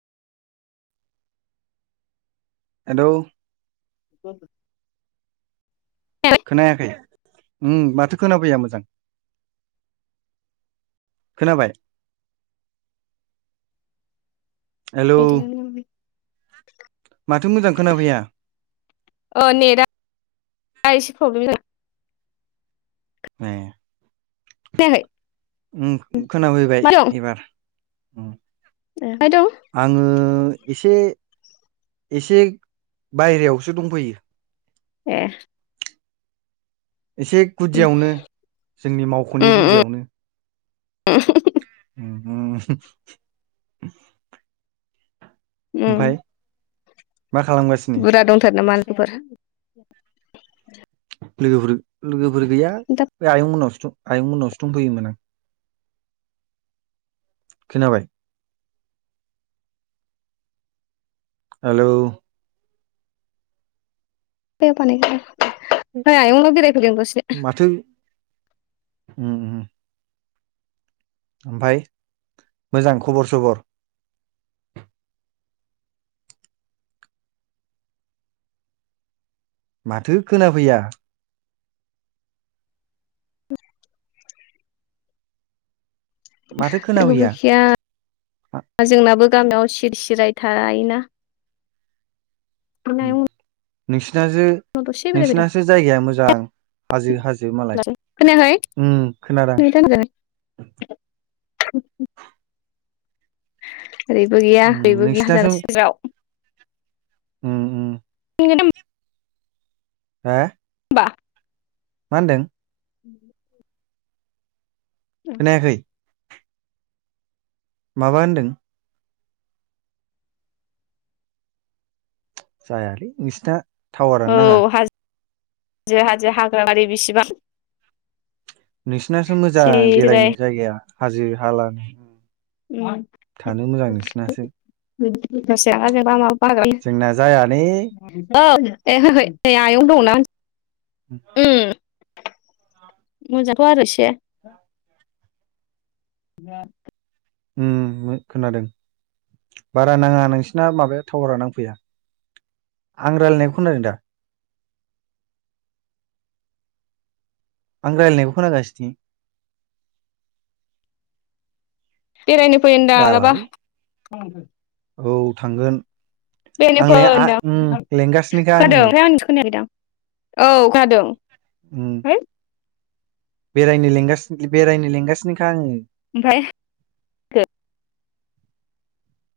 Hello [inaudible] खोनायाखै उम माथो खोनाफैया मोजां खोनाबाय हेलौ माथो मोजां खोनाफैया ओ नेटआ एसे प्रब्लेम जादों ए खोनायाखै उम खोनाफैबाय एबार उम ए फाय दं आङो एसे एसे बायरायावसो दंफैयो ए एसे उम गुदियावनो जोंनि मावख'नि उम गुदियावनो उम उ ओमफाय मा खालामगासिनो बुरजा दंथार नामा लोगोफोर लोगोफोर लोगोफोर गैया दा बे आयं मोनावसो दं आयं मोनावसो दंफैयोमोन आं खोनाबाय हेलौ बैयाव बानाय है थां माथो उम उम ओमफाय मोजां खबर सबर माथो खोनाफैया उम माथो लोगोबो खोनाफैया गैया मा जोंनाबो गामियाव सिरि सिराय थायोना ओंखायनो नोंसिनासो आयंनाव दसे बेरायफैदों नोंसिनासो जायगाया मोजां हाजो हाजो मालाय खोनायाखै उम खोनादों नेटा मोजाङै [inaudible] ओरैबो गैया उम ओरबो गैया नोंसिनासो जागासिनो उम उम हा बा मा होनदों उम खोनायाखै माबा होनदों जायालै नोंसिना टावारानो नाङा जोहा जो हाग्रा बारि बिसिबां नोंसिनासो मोजां सिरि सिराय बेरायनो जायगाया हाजो हालानो उम [inaudible] [unintelligible] औ थानो मोजां नोंसिनासो जोंना जायालै ए होयाखै नै आयं दंना उम। मोजांथ' आरो [unintelligible] [unintelligible] उम उम खोनादों बारा नाङा नोंसिना माबाया टावारा नांफैया आं रायलायनायखौ खोनादों दा? आं रायलायनायखौ खोनागासिनो बेरायनो फै मोनदों मालाबा। जालालै औ थांगोन। बेरायनो आं फै ले आ होनदां उम लेंगासिनोखा खोनादों आङो ओमफाय आंनिखौ खोनायाखैदां। औ खोनादों। उम बेरायनो लेंगासिनो बेरायनो लेंगासिनोखा आङो। ओमफ्राय।